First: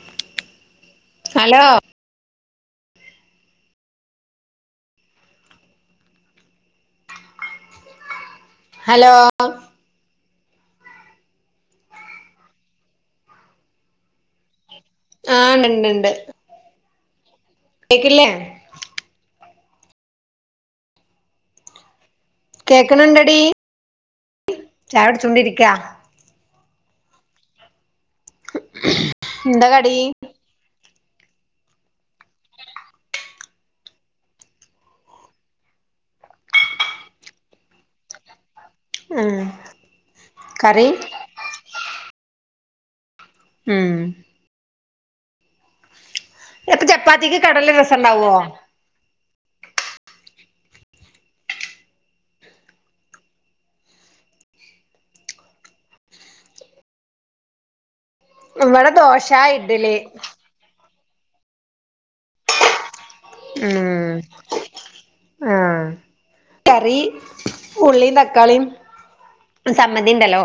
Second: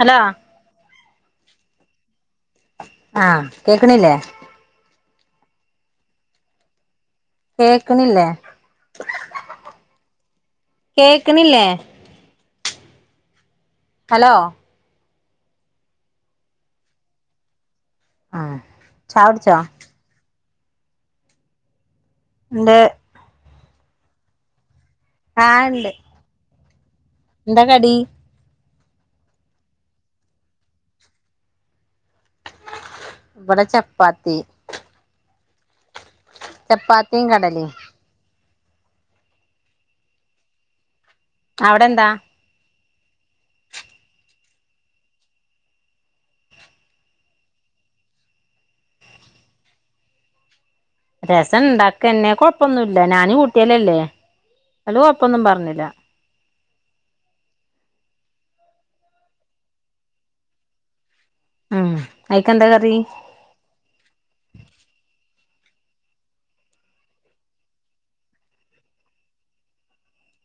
Hello hello ആഹ കേക്കണില്ലേ കേക്കണില്ലേ ഹലോ കേക്കണില്ലേ ഹലോ ആണ്ടണ്ട് ആഹ ചായ കുടിച്ചോ ഇണ്ട് കേക്കണുണ്ടടി ആഹ് ചായകുടിചോണ്ടിരിക്കാ ഇണ്ട് എന്താ കടി എന്താ കടി ഇവിടെ ചപ്പാത്തി ചപ്പാത്തിയും കടലയും ഉം കറി അവിടെ എന്താ ഉം അപ്പൊ ചപ്പാത്തിക്ക് കടല രസംണ്ടാവോ രസം ഉണ്ടാക്കതന്നെ കൊഴപ്പൊന്നുമില്ല ഞാനും കുട്ടിയലും അല്ലേ അവര് കൊഴപ്പൊന്നും പറഞ്ഞില്ല ഇവിടെ ദോശ ഇഡ്ലി ഉം അയിക് എന്താ കറി ഉം ആ കറി ഉള്ളീം തക്കാളി ചമ്മന്തി ഉണ്ടല്ലോ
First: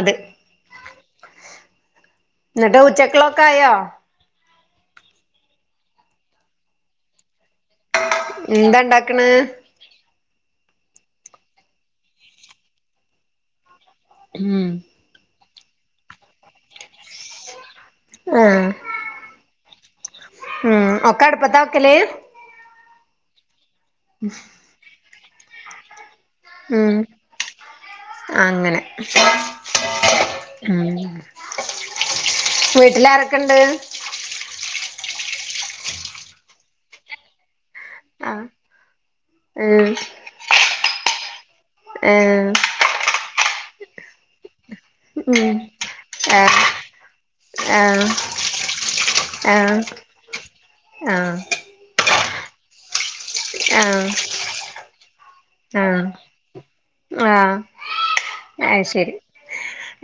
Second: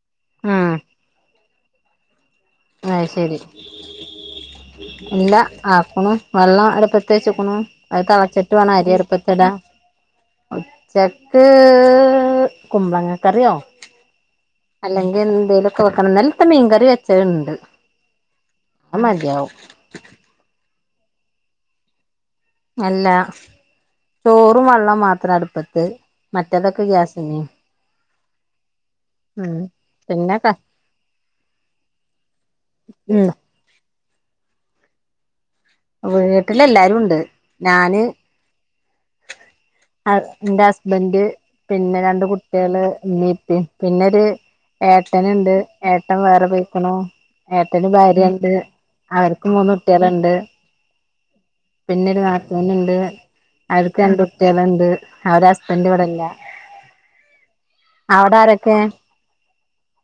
അത് ആഹ് എന്നിട്ട് ആത്ശരി ഉച്ചക്കുള്ളൊക്കെ ആയോ എല്ലാ ആക്കണ് വെള്ളം അട്പ്പാത് വെചക്കുണു അത് തെളച്ചിട്ട് വേണം എന്താ അരി അടപ്പ ഇണ്ടാക്കണ് ത്ത് ഇടാൻ ഉച്ചക്ക് കുമ്പങ്ങ കറിയോ ഉം അല്ലെങ്കിൽ എന്തേലുംലൊക്കെ വെക്കണന്ന് ഇന്നലെത്തെ മീൻ ആഹ് മതിയാവും ഉം ഒക്കെ അടപ്പതാ ആക്കല്ല് അല്ല ചോറും വെള്ളം മാത്രം അടുപ്പത്ത് മറ്റേതൊക്കെ ഉം ഗ്യാസ്മെ- അങ്ങനെ പിന്നെ ഉം വീട്ടിൽ ഉം ആരൊക്കെയുണ്ട് വീട്ടില് എല്ലാരും ഉണ്ട് ഞാന്- ആഹ് ഉം ! ! ഏ ! ! ! ! ! ഉം ഏട്ടന്ണ്ട്, ഏട്ടൻ ആ ആ വേറെ പൊയ്ക്ക്ണു. ആ ഏട്ടന് ഭാര്യണ്ട്. അവർക്കും മൂന്നുട്ട്യേള്ണ്ട്. ആഹ്! പിന്നെരു നാത്തൂന്ണ്ട്. ആ ആ അവര്ക്ക് രണ്ടുട്ട്യേള്ണ്ട്. അവരാസ് ! ! ! ! ! ! ! ആ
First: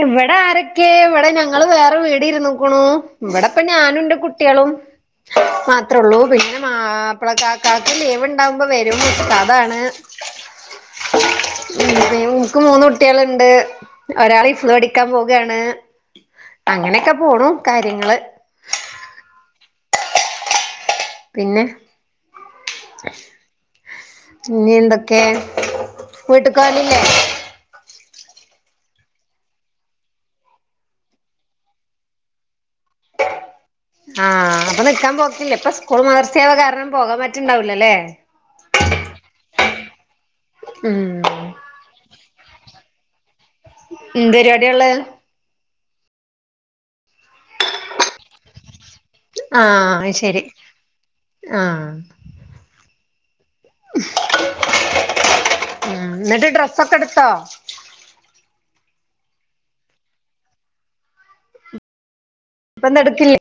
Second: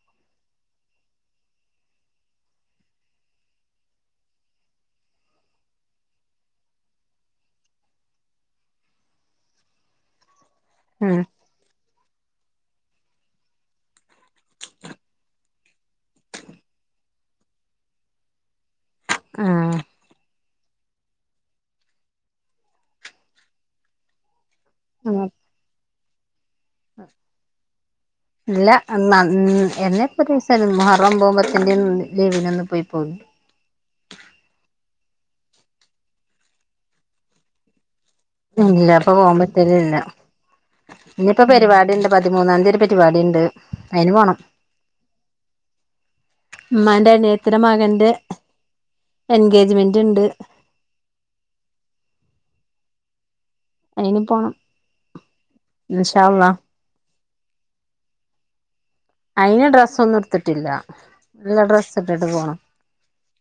ഇവിട ആരൊക്കേ, വടെ ഞങ്ങള് വേറെ വീട് ഇരുന്നുകുണൂ. ഇവിടെപ്പൊ ഞാനും ന്റെ കുട്ട്യെളും. മാത്രള്ളൂ, പിന്നെ മാപ്ലകാക്കാക്ക് ലീവ്ണ്ടാവുമ്പോ വെരും, ഉസ്താദാണ്. ഉം. മ്മ്, ഇൻക്കും മൂന്ന് കുട്ട്യേള്ണ്ട്. ഒരാള് ഹിഫ്ള് പഠിക്കാൻ പോവാണ്. അങ്ങനെക്കെ പോണു, കാര്യങ്ങള്. ആഹ്! പിന്നെ, ഞ്ഞി എന്തൊക്കെ, ഉം വീട്ട്ക്കോവലില്ലേ? ഇല്ല. എന്നാ എന്നെപ്പോരീസം മുഹറം ഒമ്പൊം പത്തിന്റേം ലീവിന്റന്ന് പോയിപ്പോന്ന്. ആഹ്, അപ്പൊ നിക്കാൻ പോക്കില്ലേ, പ്പൊ സ്കൂളും മദർസേള്ള കാരണം പോകാൻ പറ്റ്ണ്ടാവൂല്ല ല്ലേ. ഇല്ല, പ്പൊ പോവാൻ പറ്റൽല്ല. ഉം ഇഞ്ഞിപ്പൊ പെരിവാടിണ്ട്, പതിമൂന്നാന്തി ഒര് പെരിവാടിണ്ട്. അയിന് എന്ത് പോണം. പരിപാടിയാള്ളെ മ്മാന്റെ അനിയത്തിടെ മകന്റെ ആഹ് അത് എൻഗേജ്മെന്റ്ണ്ട്. ശരി ആഹ്! അയ്ന് പോണം. ഇൻഷാ അള്ളാ. സൊക്കെട്ത്തോ? അയ്ന് ഡ്രസ്സൊന്നുട്ത്ത്ട്ടില്ല. ല്ല ഡ്രസ്സ്ട്ടിട്ട് പോണം. പ്പൊ ന്തെട്ക്കില്ല്യെ.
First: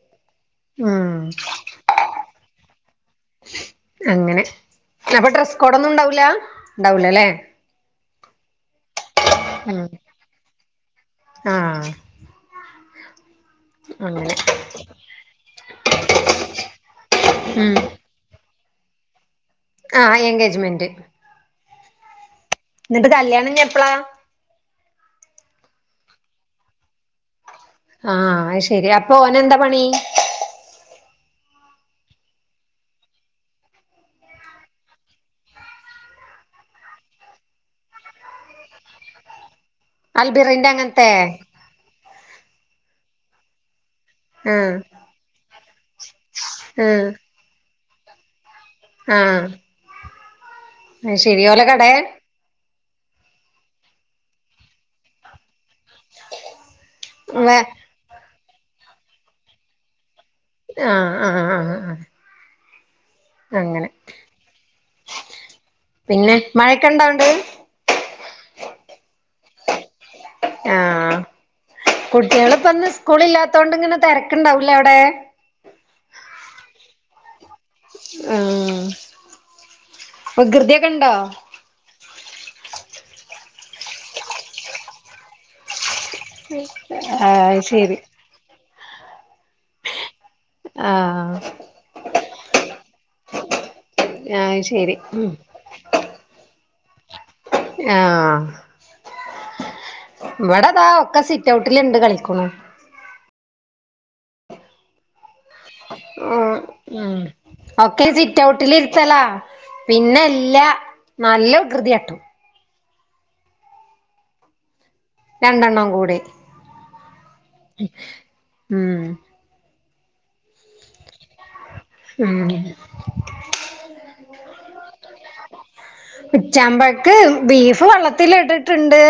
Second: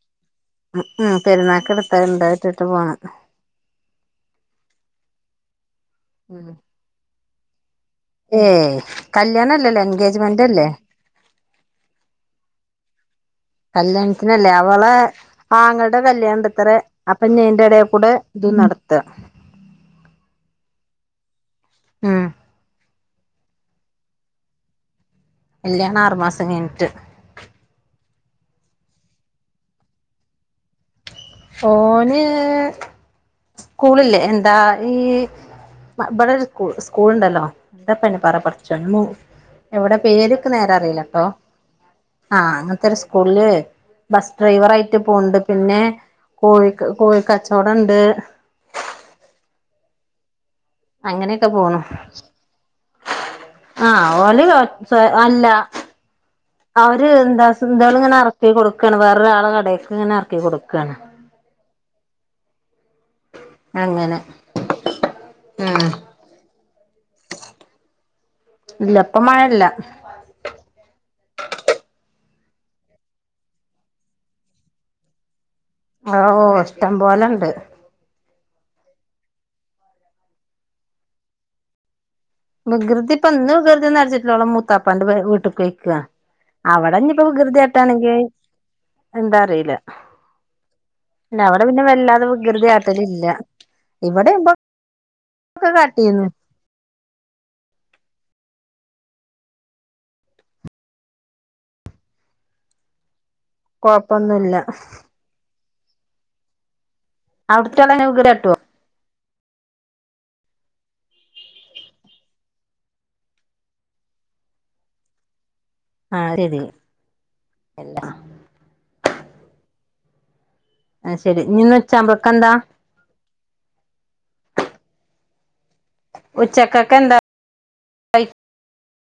ഉ ഉം, പെരുന്നാക്ക് എടുത്തത്ണ്ട് അതിട്ടിട്ട് പോണം. അങ്ങനെ അപ്പൊ ഡ്രസ്സ് കോടൊന്നുംണ്ടാവൂലാ, ഉം ണ്ടാവൂലല്ലേ. ഏയ്, കല്ല്യാണല്ലല്ലേ, ഉം എൻഗേജ്മെന്റല്ലേ ആഹ് അങ്ങനെ കല്ല്യാണ്ത്തിനല്ലേ, അവളെ ആങ്ങൾടെ കല്ല്യാണണ്ടത്രേ, അപ്പൊഞ്ഞ് ഉം അയ്ന്റെടേക്കൂടെ ത് നടത്ത. ആഹ് എൻഗേജ്മെന്റ് ഉം. ന്നട്ട് കല്യാണം ഇഞ്ഞെപ്പ്ളാ കല്ല്യാണാറ് മാസം കയ്ഞ്ഞ്ട്ട്. ആഹ്, അയ്ശെരി. അപ്പൊ ഓനെന്താ പണി. ഓന് സ്കൂൾല്ലേ എന്താ ഈ ന്ന ബടെ ഒര് സ്കൂൾ സ്കൂള്ണ്ടല്ലോ. ന്താപ്പൊ അയ്‌ന് പറാ, പടച്ചോനെ എവിടെ പേര്ക്ക് അൽബിറിന്റെ നേരെ അങ്ങനത്തെ അറീലട്ടോ. ആഹ്, അങ്ങൻത്തൊര് സ്കൂൾല് ബസ് ആഹ് ഡ്രൈവറായിട്ട് പോവ്ണ്ട്. പിന്നേ, കോഴിക്ക് ആഹ് കോഴിക്കച്ചോടംണ്ട്. ആഹ്, അയ്ശെരി, അങ്ങനെയൊക്കെ ഓലെ പോണു കടേ? ആഹ്, ഓല് കോ ർച്ചെ അല്ലാ, അവര് ന്താ വേ സുന്താള് ങ്ങനെ എറക്കി കൊട്ക്കാണ്. വേറൊരാളെ കടേക്ക് ങ്ങനെ എർക്കി കൊട് ആഹ്, ആഹ്, ആഹ്, ആഹ്, ആഹ് അങ്ങനെ, ഉം പിന്നെ മഴൊക്കെണ്ടാ ണ്ട്? ല്ല, പ്പം മഴല്ല. ആഹ്, കുട്ട്യേള്പ്പൊന്ന് സ്കൂളില്ലാത്തോണ്ട് ങ്ങനെ തെരക്കുണ്ടാവുലേ അവടെ. ആവോ, ഇഷ്ടംപോലെണ്ട്. ആഹ്, വികൃതിയൊക്കെണ്ടോ? വികൃതിപ്പെന്ന് വികൃതി ഒന്നും അട്ച്ചിട്ടില്ല. ഓളെ മൂത്താപ്പാന്റെ പെ വീട്ട്ക്കോയ്ക്കാ. അവിടെഞ്ഞിപ്പോ ആഹ് ശരി വികൃതിയട്ടാണെങ്കി എന്താ അറിയൂല. ആഹ് ഇല്ല അവിടെ പിന്നെ വല്ലാതെ വികൃതിയാട്ടലില്ല ഇവിടെയാവുപോ. ആഹ് ശരി ഉം ഓക്കെ കാട്ടിന്ന്. ആഹ ഇവടെതാ ഒക്കെ സിറ്റ് ഔട്ടില്ണ്ട് കളിക്കുണു കൊഴപ്പൊന്നുല്ല. ആ ഉം അവിടുത്തോള് ഓക്കേ അങ്ങനെ വികൃതി കാട്ടോ സിറ്റ്ഔട്ടില് ഇര്ത്തലാ. പിന്നെല്ല നല്ല വികൃതിയാട്ടും. രണ്ടെണ്ണം കൂടി ആ ശരി അല്ല ഉം. അത് ശെരിഞ്ഞിന്ന് ഉം ഉച്ചവുപക്കന്താ. ഉച്ചക്കൊക്കെ ഉച്ചാമ്പഴക്ക് എന്താ ബീഫ് വള്ളത്തിൽ ഇട്ടിട്ട്ണ്ട്.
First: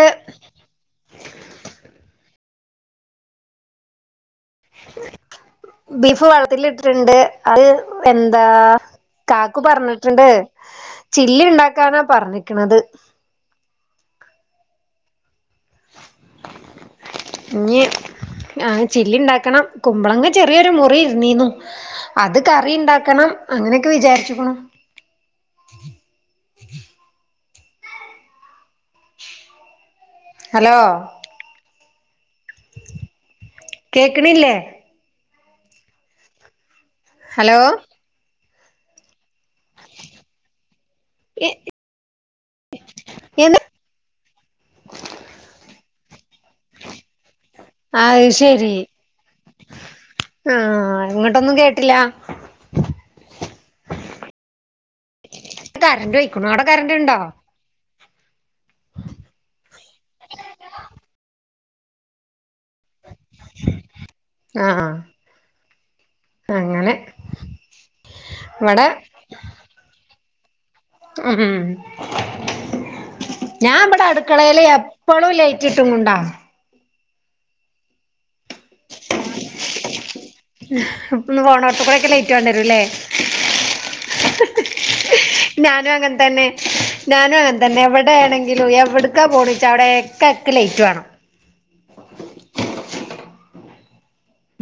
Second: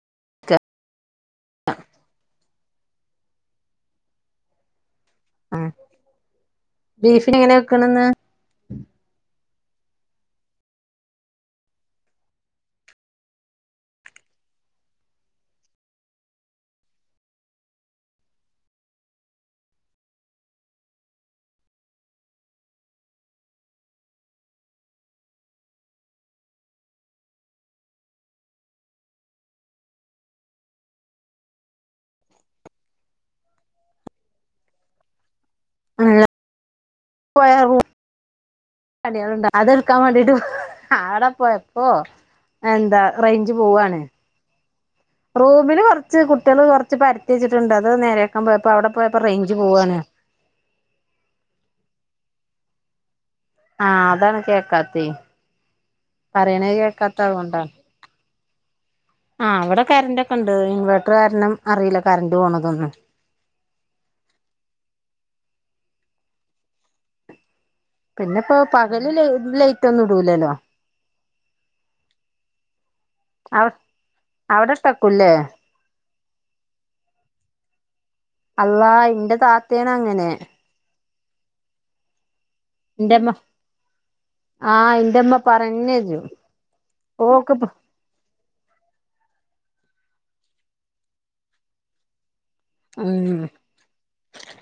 ബീഫ് വള്ളത്തിൽ ഇട്ടിട്ട്ണ്ട് ബീഫിന് എങ്ങനെ അഹ് വെക്കണ് ഇന്ന് എന്ത് എന്താ കാക്കു പറഞ്ഞിട്ട്ണ്ട് ചില്ലി ഉണ്ടാക്കാനാ പറഞ്ഞിക്കണത്. ഇഞ്ഞി ആ ചില്ലി ഉണ്ടാക്കണം കുമ്പളങ്ക ചെറിയൊരു മുറി ഇരുന്നീരുന്നു. അത് കറിണ്ടാക്കണം. അങ്ങനെയൊക്കെ വിചാരിച്ചക്കുണു. ഹലോ. [inaudible] കേക്ക്ണില്ലേ. [unintelligible] ഹലോ പടികളുണ്ട് അതെ എടുക്കാൻ വേണ്ടീട്ട് അവിടെപോയപ്പ. ഓ എന്താ റേഞ്ച് എന്ത് പോവയാണ്. റൂമില് കൊറച്ച് കുട്ടിള് കുറച്ച് പര്ത്തി ച്ചിട്ടുണ്ട് അത് നേരെയാക്കാൻ പോയപ്പോ അവിടെ പോയപ്പോ റേഞ്ച് പോവുവാണ്. ആഹ ഇങ്ങോട്ടൊന്നും കേട്ടില്ല. ആ അതാണ് കേക്കാത്തേ, കറന്റ് പോയിക്കണു അവിടെ പറയ്ണത് കറന്റ് കേക്കാത്ത ഉണ്ടോ അതോണ്ടാണ്. ആ് അവ്ടെ കറന്റക്കെ ഇണ്ട് ഇൻവേട്ടർകാരണം അറിയില്ല കറണ്ട്റ് പോണതൊന്നും. [inaudible] ആ അങ്ങനെ പിന്നെപ്പോ ഇവിടെ പകല് ല ലൈറ്റ് ഒന്നും ഇടൂലല്ലോ. ഹു ഹും. അവ ഞാൻ ഇബടെ അടുക്കളയില് അവിടെ ഇട്ടക്കൂല്ലേ എപ്പളും ലൈറ്റ് ഇട്ടു കൊണ്ടാ. അള്ളാ ഇന്റെ താത്തേണ് അങ്ങനെ. പ്പംന്ന് പോണോട്ത്ത്ക്കൂടെ ലൈറ്റ് വേണ്ടി വരുലേ ഇന്റെമ്മ ഞാനും അങ്ങേ പറഞ്ഞരും തന്നെ ഞാനും അങ്ങേ ഓക്ക് തന്നെ എവിടെയാണെങ്കി എങ്കിലും എവിട്ക്കാ പോണെച്ചാലും അവടെ എക്ക എക്കെ ലേറ്റ് വാണം. ഉം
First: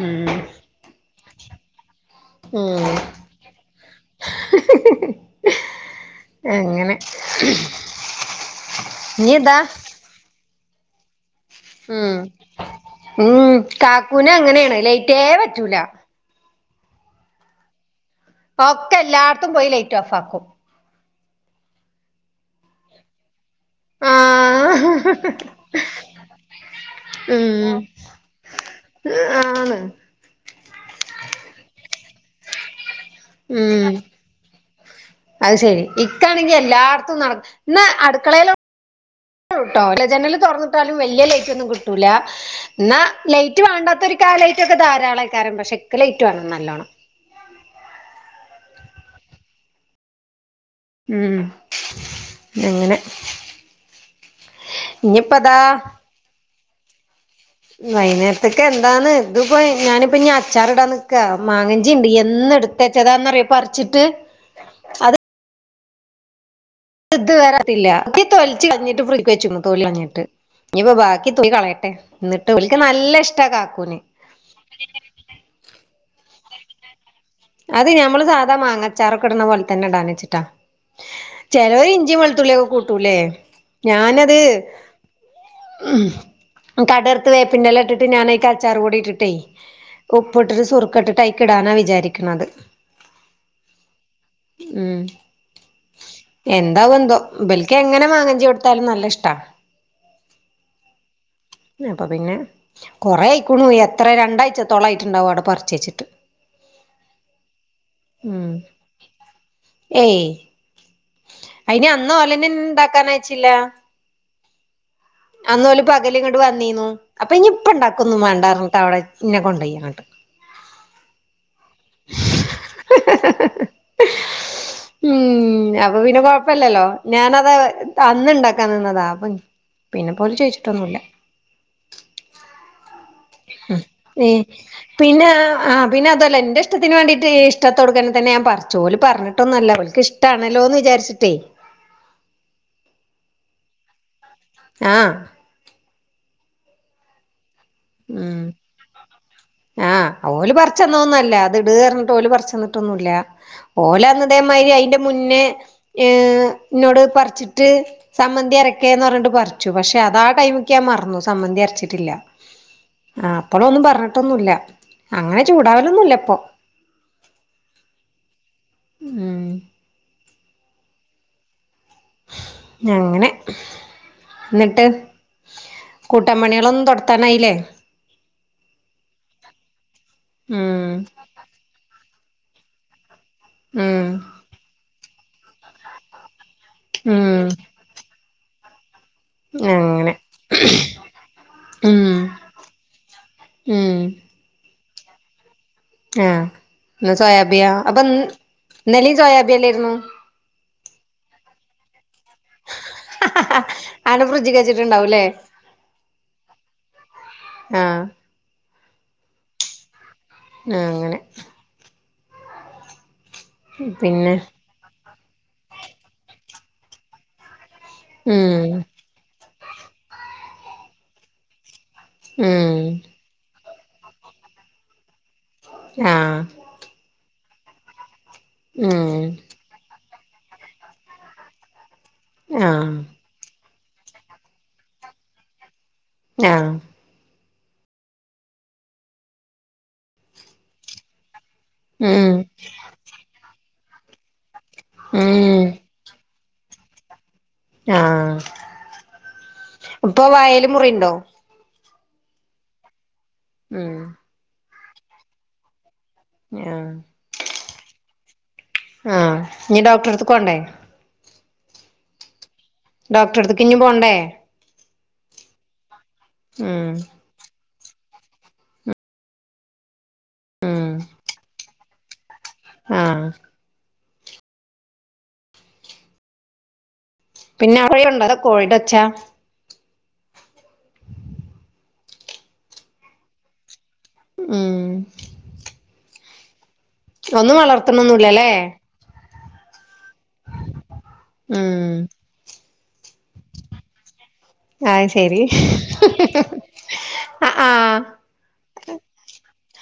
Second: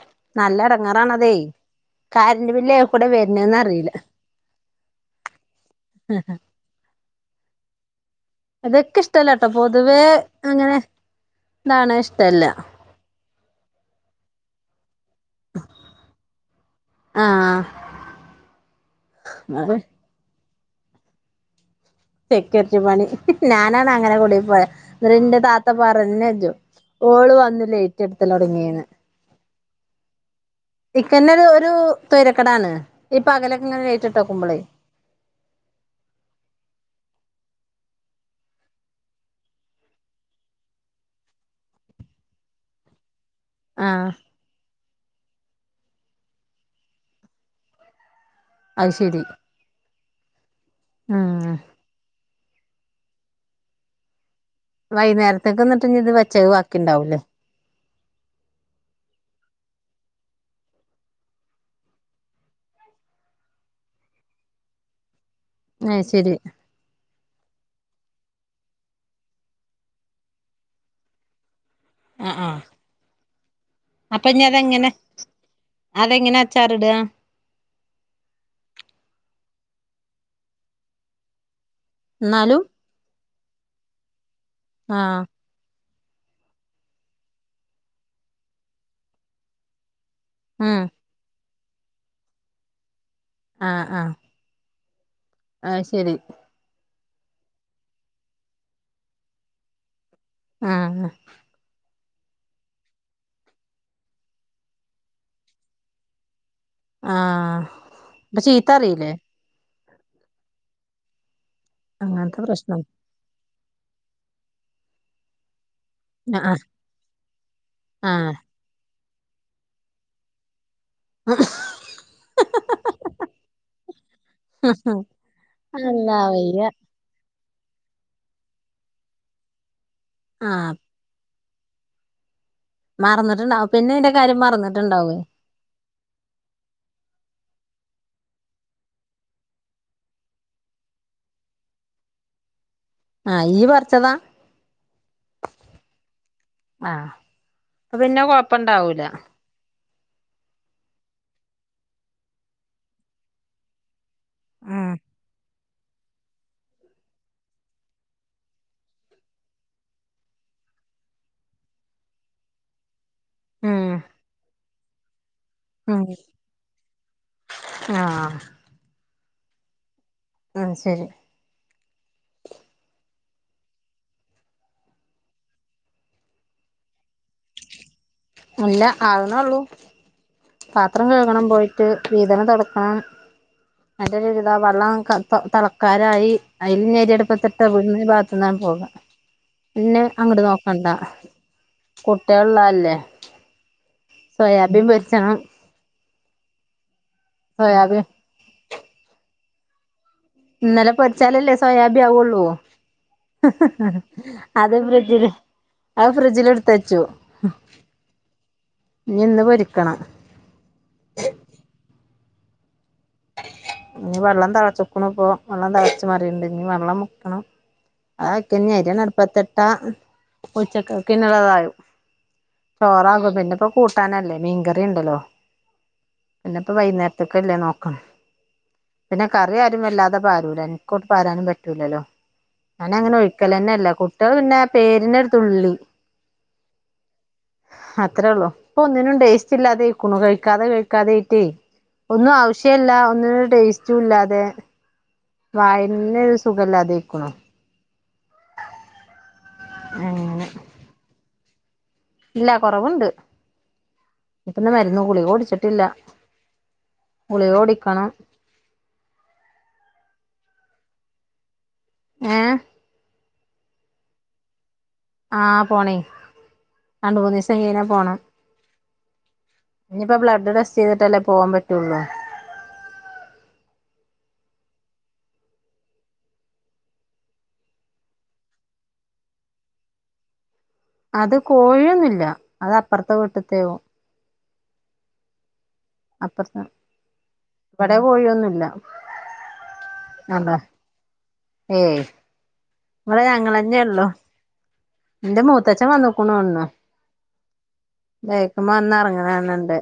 ഉം നല്ല ഇടങ്ങേറാണതേ. കറന്റെ്പില് ഉം യാകൂടെ വര്ന്ന് ന്ന അറിയില്ല. അങ്ങനെ. അത്ക്ക് ഇനി ഇഷ്ട്ടല്ലാട്ടോ ഇതാ പൊതുവേ അങ്ങനെ ഇതാണ് ഉം ഇഷ്ടല്ല ഉം കാക്കൂനേ അങ്ങനെയാണ് ലൈറ്റേ പറ്റൂല. ആഹ് ഒക്കേ എല്ലാട്ത്തുംപോയിലൈറ്റ്ഓഫാ ആക്കും. സെക്യൂരിറ്റി പണി ഞാനാണ് അങ്ങനെ കുടി പോയെ ആഹ് ഇങ്ങട്ട്ന്റെ താത്ത പറേംജൂം. ഓള് വന്ന് ഉം ലെയ്റ്റട്ത്തലൊട്ങ്ങീണ്. ആണ്. ഇക്കന്നെരു ഒരു തോയ്രക്കേടാണ്. പകലൊക്കെ ഇങ്ങനെ ഉം ലൈറ്റ്ട്ടകുംബ്ലെ അത് ശെരി ഇക്കാണെങ്കി എല്ലാട്ത്തും നട ഇന്നാ അട്ക്കളേലോ. ട്ടോ ജനൽ തുറന്നിട്ടാലും വല്യ ലൈറ്റ് ഒന്നും കിട്ടൂല ഇന്ന ലൈ ലൈറ്റ് വാണ്ടാത്ത ആഹ് ഒരു കാലായിറ്റൊക്കെ ധാളായികാരം പക്ഷേ ഇക്ക് ലേറ്റ് വാണം നല്ലോണം. അത് ശരി ഉം അങ്ങനെ ഇനിയിപ്പതാ വൈന്നേരത്ത്ക്ക്ന്നട്ട് ഞ്ഞ് ത് വെച്ചത് ബാക്കിണ്ടാവൂല്ലേ വൈന്നേരത്ത്ക്കെന്താന്ന് തിപ്പോ ഞാനിപ്പ ഞ്ഞി അച്ചാർടാൻ നിക്കാ. മാങ്ങഞ്ചി ഇണ്ട്. എന്ന് എടു പ്പെച്ചതാന്നറിയോ പർച്ചിട്ട് അത് - - അത്ശരി [unintelligible] വരത്തില്ല [inaudible] തൊലിച്ച് കഴഞ്ഞിട്ട് ഫ്രിജ് വച്ച് തൊലി കളഞ്ഞിട്ട് നിയിപ്പൊ ബാക്കി തൊലി കളയട്ടെ. ന്നിട്ട് ഓൽക്ക് നല്ലഷ്ടാ കാക്കൂന് അപ്പനി അതെങ്ങനെ, അതെങ്ങനെ അച്ചാറിടുക അത് ഞമ്മള് സാധാ മാങ്ങച്ചാറൊക്കെ ട്ണ പോൽ തന്നെ ഇടാന്നിച്ചിട്ടാ ചിലോരിഞ് ഇഞ്ചിയും എന്നാലും വെളുത്തുള്ളിയൊക്കെ കൂട്ടൂല്ലേ ഞാനത് ആഹ് ഉം അപ്പതെട്ർത്ത് വേപ്പിന്റെല ഇട്ടിട്ട് ഞാനയ്ക്കച്ചാറ് പൊടിട്ടിട്ടേയ് ഉപ്പിട്ടിട്ട് ഉം സുറുക്ക ഇട്ടിട്ട് അയിക്കിടാനാ വിചാരിക്കണത് ആഹ് ആഹ് ഉം അയ്ശരി എന്താവുന്തോ. ഇബൽക്ക് എങ്ങനെ മാങ്ങഞ്ചി കൊടുത്താലും നല്ല ഇഷ്ടാ.. ആഹ് അപ്പ പിന്നെ കുറേ ആയിക്കോണു എത്ര രണ്ടാഴ്ചത്തോളം ആയിട്ടുണ്ടാവും അവിടെ പറിച്ച് വച്ചിട്ട് ആഹ് അപ്പൊ ഉം ചീത്തറിയില്ലേ ഏയ് അയിനി അന്ന് അങ്ങനത്തെ ഒലന്നെ പ്രശ്നം ഇണ്ടാക്കാൻ അയച്ചില്ല അന്നോല് പകല് ഇങ്ങട്ട് ആഹ് വന്നീന്നു. അപ്പൊ ഇനി ഇപ്പ ണ്ടാക്കുന്നു ആഹ് വേണ്ടാ ർത്തിട്ടഅവടെ വെ ഇന്നെ കൊണ്ട്യ്യാങ്ങട്ട് [unintelligible] ഉം.. അപ്പ പിന്നെ അല്ലാഹ് വയ്യ കൊഴപ്പല്ലല്ലോ ഞാനത് അന്ന് ണ്ടാക്കാൻ നിന്നതാ. അപ്പം പിന്നെപ്പോല് ആഹ് ചോയ്ച്ചിട്ടൊന്നുല്ല മറന്നിട്ടുണ്ടാവും പിന്നെ നിന്റെ മ് കാര്യം മറന്നിട്ടുണ്ടാവേ പിന്നെ ആ അ പിന്നെ അതല്ല എന്റെഷ്ടത്തിന് വേണ്ടീട്ട് ഇഷ്ടത്തോടുക്ക തന്നെ ഞാൻ പറിച്ചു ഓല് പറഞ്ഞിട്ടൊന്നല്ല അവൾക്കിഷ് ട്ടാണല്ലോ ന്ന് വിചാരിച്ചിട്ടേയ് അത് ഈ പറച്ചതാ ആഹ് ആ പ്പൊ പിന്നെ ഉം കൊഴപ്പണ്ടാവൂല ആഹ്, ഓല് പർച്ചെന്നൊന്നല്ല.. ത് ട്.. അർഞ്ഞിട്ട് ഓല് പറിച്ചന്നിട്ടൊന്നുല്ല ഓലന്ന് അതേമായിരി ഉം അതിന്റെ മുന്നേ ഏഹ് എന്നോട് പറിച്ചിട്ട് സമ്മന്തി അരക്കേന്ന് പറഞ്ഞിട്ട് പർച്ചു. പക്ഷെ അതാ ടൈമിക്ക് ഞാൻ മർന്നു. സമ്മന്തി അരച്ചിട്ടില്ല. മാപ്പളൊന്നും ഉം പറഞ്ഞിട്ടൊന്നുല്ല. അങ്ങനെ ഉം ചൂടാവലൊന്നുല്ല പ്പൊ ആഹ് ഉം... ആഹ് ശരി നങ്ങനെ എന്നിട്ട് കൂട്ടാൻ പണിയളൊന്നും തൊട്ത്താനായില്ലേ ഇല്ല. ആക്ണൊള്ളൂ. ഉം പാത്രം കഴുകണം പോയിട്ട് വീതനം തൊടക്കണം ഉം [unintelligible] വെള്ളം തലക്കാരായി അതിൽ ഉം നിരിടപ്പത്തിട്ട് [unintelligible] പോക പിന്നെ അങ്ങനെ അങ്ങോട്ട് നോക്ക കണ്ടാ ഉം കുട്ടികളുളളതല്ലേ ഉം സോയാബീൻ പൊര്ച്ചണം ആഹ്, ഇന്നു സോയാബിയാ അപ്പൊ സോയാബീൻ ഇന്നലെം സോയാബിയല്ലേരുന്നു. ഇന്നലെ പൊരിച്ചാലല്ലേ സോയാബീ ആവുള്ളൂ ആടെ ഫ്രിഡ്ജ്ക്ക് അത് വെച്ചിട്ടുണ്ടാവുംല്ലേ ഫ്രിഡ്ജില് അത് ഫ്രിഡ്ജില് എടുത്തുവച്ചു. ആഹ് ഇനി ഇന്ന് പൊരിക്കണം ന്ന അങ്ങനെ ഞ്ഞ് പിന്നെ വള്ളം തിളച്ചുക്കുണു ഇപ്പോ വള്ളം തിളച്ച് മറിണ്ട് ഞ്ഞ് വള്ളം മുക്കണം അത്അക്കനെ ഉം അരി ആണ്ട് അടുപ്പത്ത് ഇട്ടാ ഉച്ചയ്ക്കക്ക് പിന്നെ അത് ആണ്ട് ആവും. ഉം ചോറാകും പിന്നെയിപ്പോ കൂട്ടാനല്ലേ മീൻകറി ഉണ്ടല്ലോ ആഹ് ഇപ്പം വൈകുന്നേരത്തേക്കല്ലേ [unintelligible] പിന്നെ ഉം ക ഇവിടെ ആരും വല്ലാതെ പാരൂല. എനിക്കൊട്ട് പാരാനും പറ്റൂല്ലല്ലോ, ആഹ് ഞാനെങ്ങനെ ഒഴി ക്കലെന്നെല്ല കുട്ടികള് പിന്നെ പേരിനൊരു തുള്ളി ങ്‌ഹാ അത്രേള്ളൂ ഇപ്പൊ ഒന്നിനും ടേസ്റ്റ് ഇല്ലാതെ ആയിക്കുണു കഴിക്കാതെ കഴിക്കാതെ ആയിട്ടേ ഒന്നും ഉം ആവശ്യേല്ല, ഒന്നിനും ഒരു ടേസ്റ്റും ഇല്ലാതെ [unintelligible] ഉം തന്നെ ഒരു സുഖല്ലാതെക്കുണു ആഹ് ഇപ്പൊ അങ്ങനെ വായ്ല് മുറിണ്ടോ ഇല്ല കുറവുണ്ട് ഉം [unintelligible] മരുന്നു ഗുളിക [unintelligible] ആഹ് ഗുളിക [unintelligible] ആഹ് ഞ്ഞ് ഡോക്ടറെട്ത്ത്ക്ക് കൊണ്ടേ ഏഹ് ഡോക്ടറടുത്തേക്ക് ഇനി പോണ്ടേ ആ പോണേ ഉം രണ്ട് മൂന്ന് ദിവസായി ഇങ്ങനെ പോണു ഇഞ്ഞ്പ്പോ ബ്ലഡ് ടെസ്റ്റ് ഉം ചെയ്തിട്ടല്ലേ പോവാൻ പറ്റുള്ളൂ ആഹ് പിന്നെ [unintelligible] കോഴിടെ ഒച്ച അത് കോഴിയൊന്നുല്ല, അത് അപ്പുറത്തെ വീട്ടിത്തെയോ ഉം അപ്പറത്ത ഒന്നും ഇവിടെ വളർത്തണൊന്നുല്ലല്ലേ കോഴിയൊന്നുവില്ല മാണ്ട ഏ ഉം ഇവിടെ ഞങ്ങളന്നെ ഉള്ളു അത് എന്റെ മൂത്തച്ഛൻ വന്നേക്കണു ഇന്ന് ആ ആ ബേക്കുബന്ന് എറ്ങ്ങ്ണ്. കാണ് ണുണ്ട്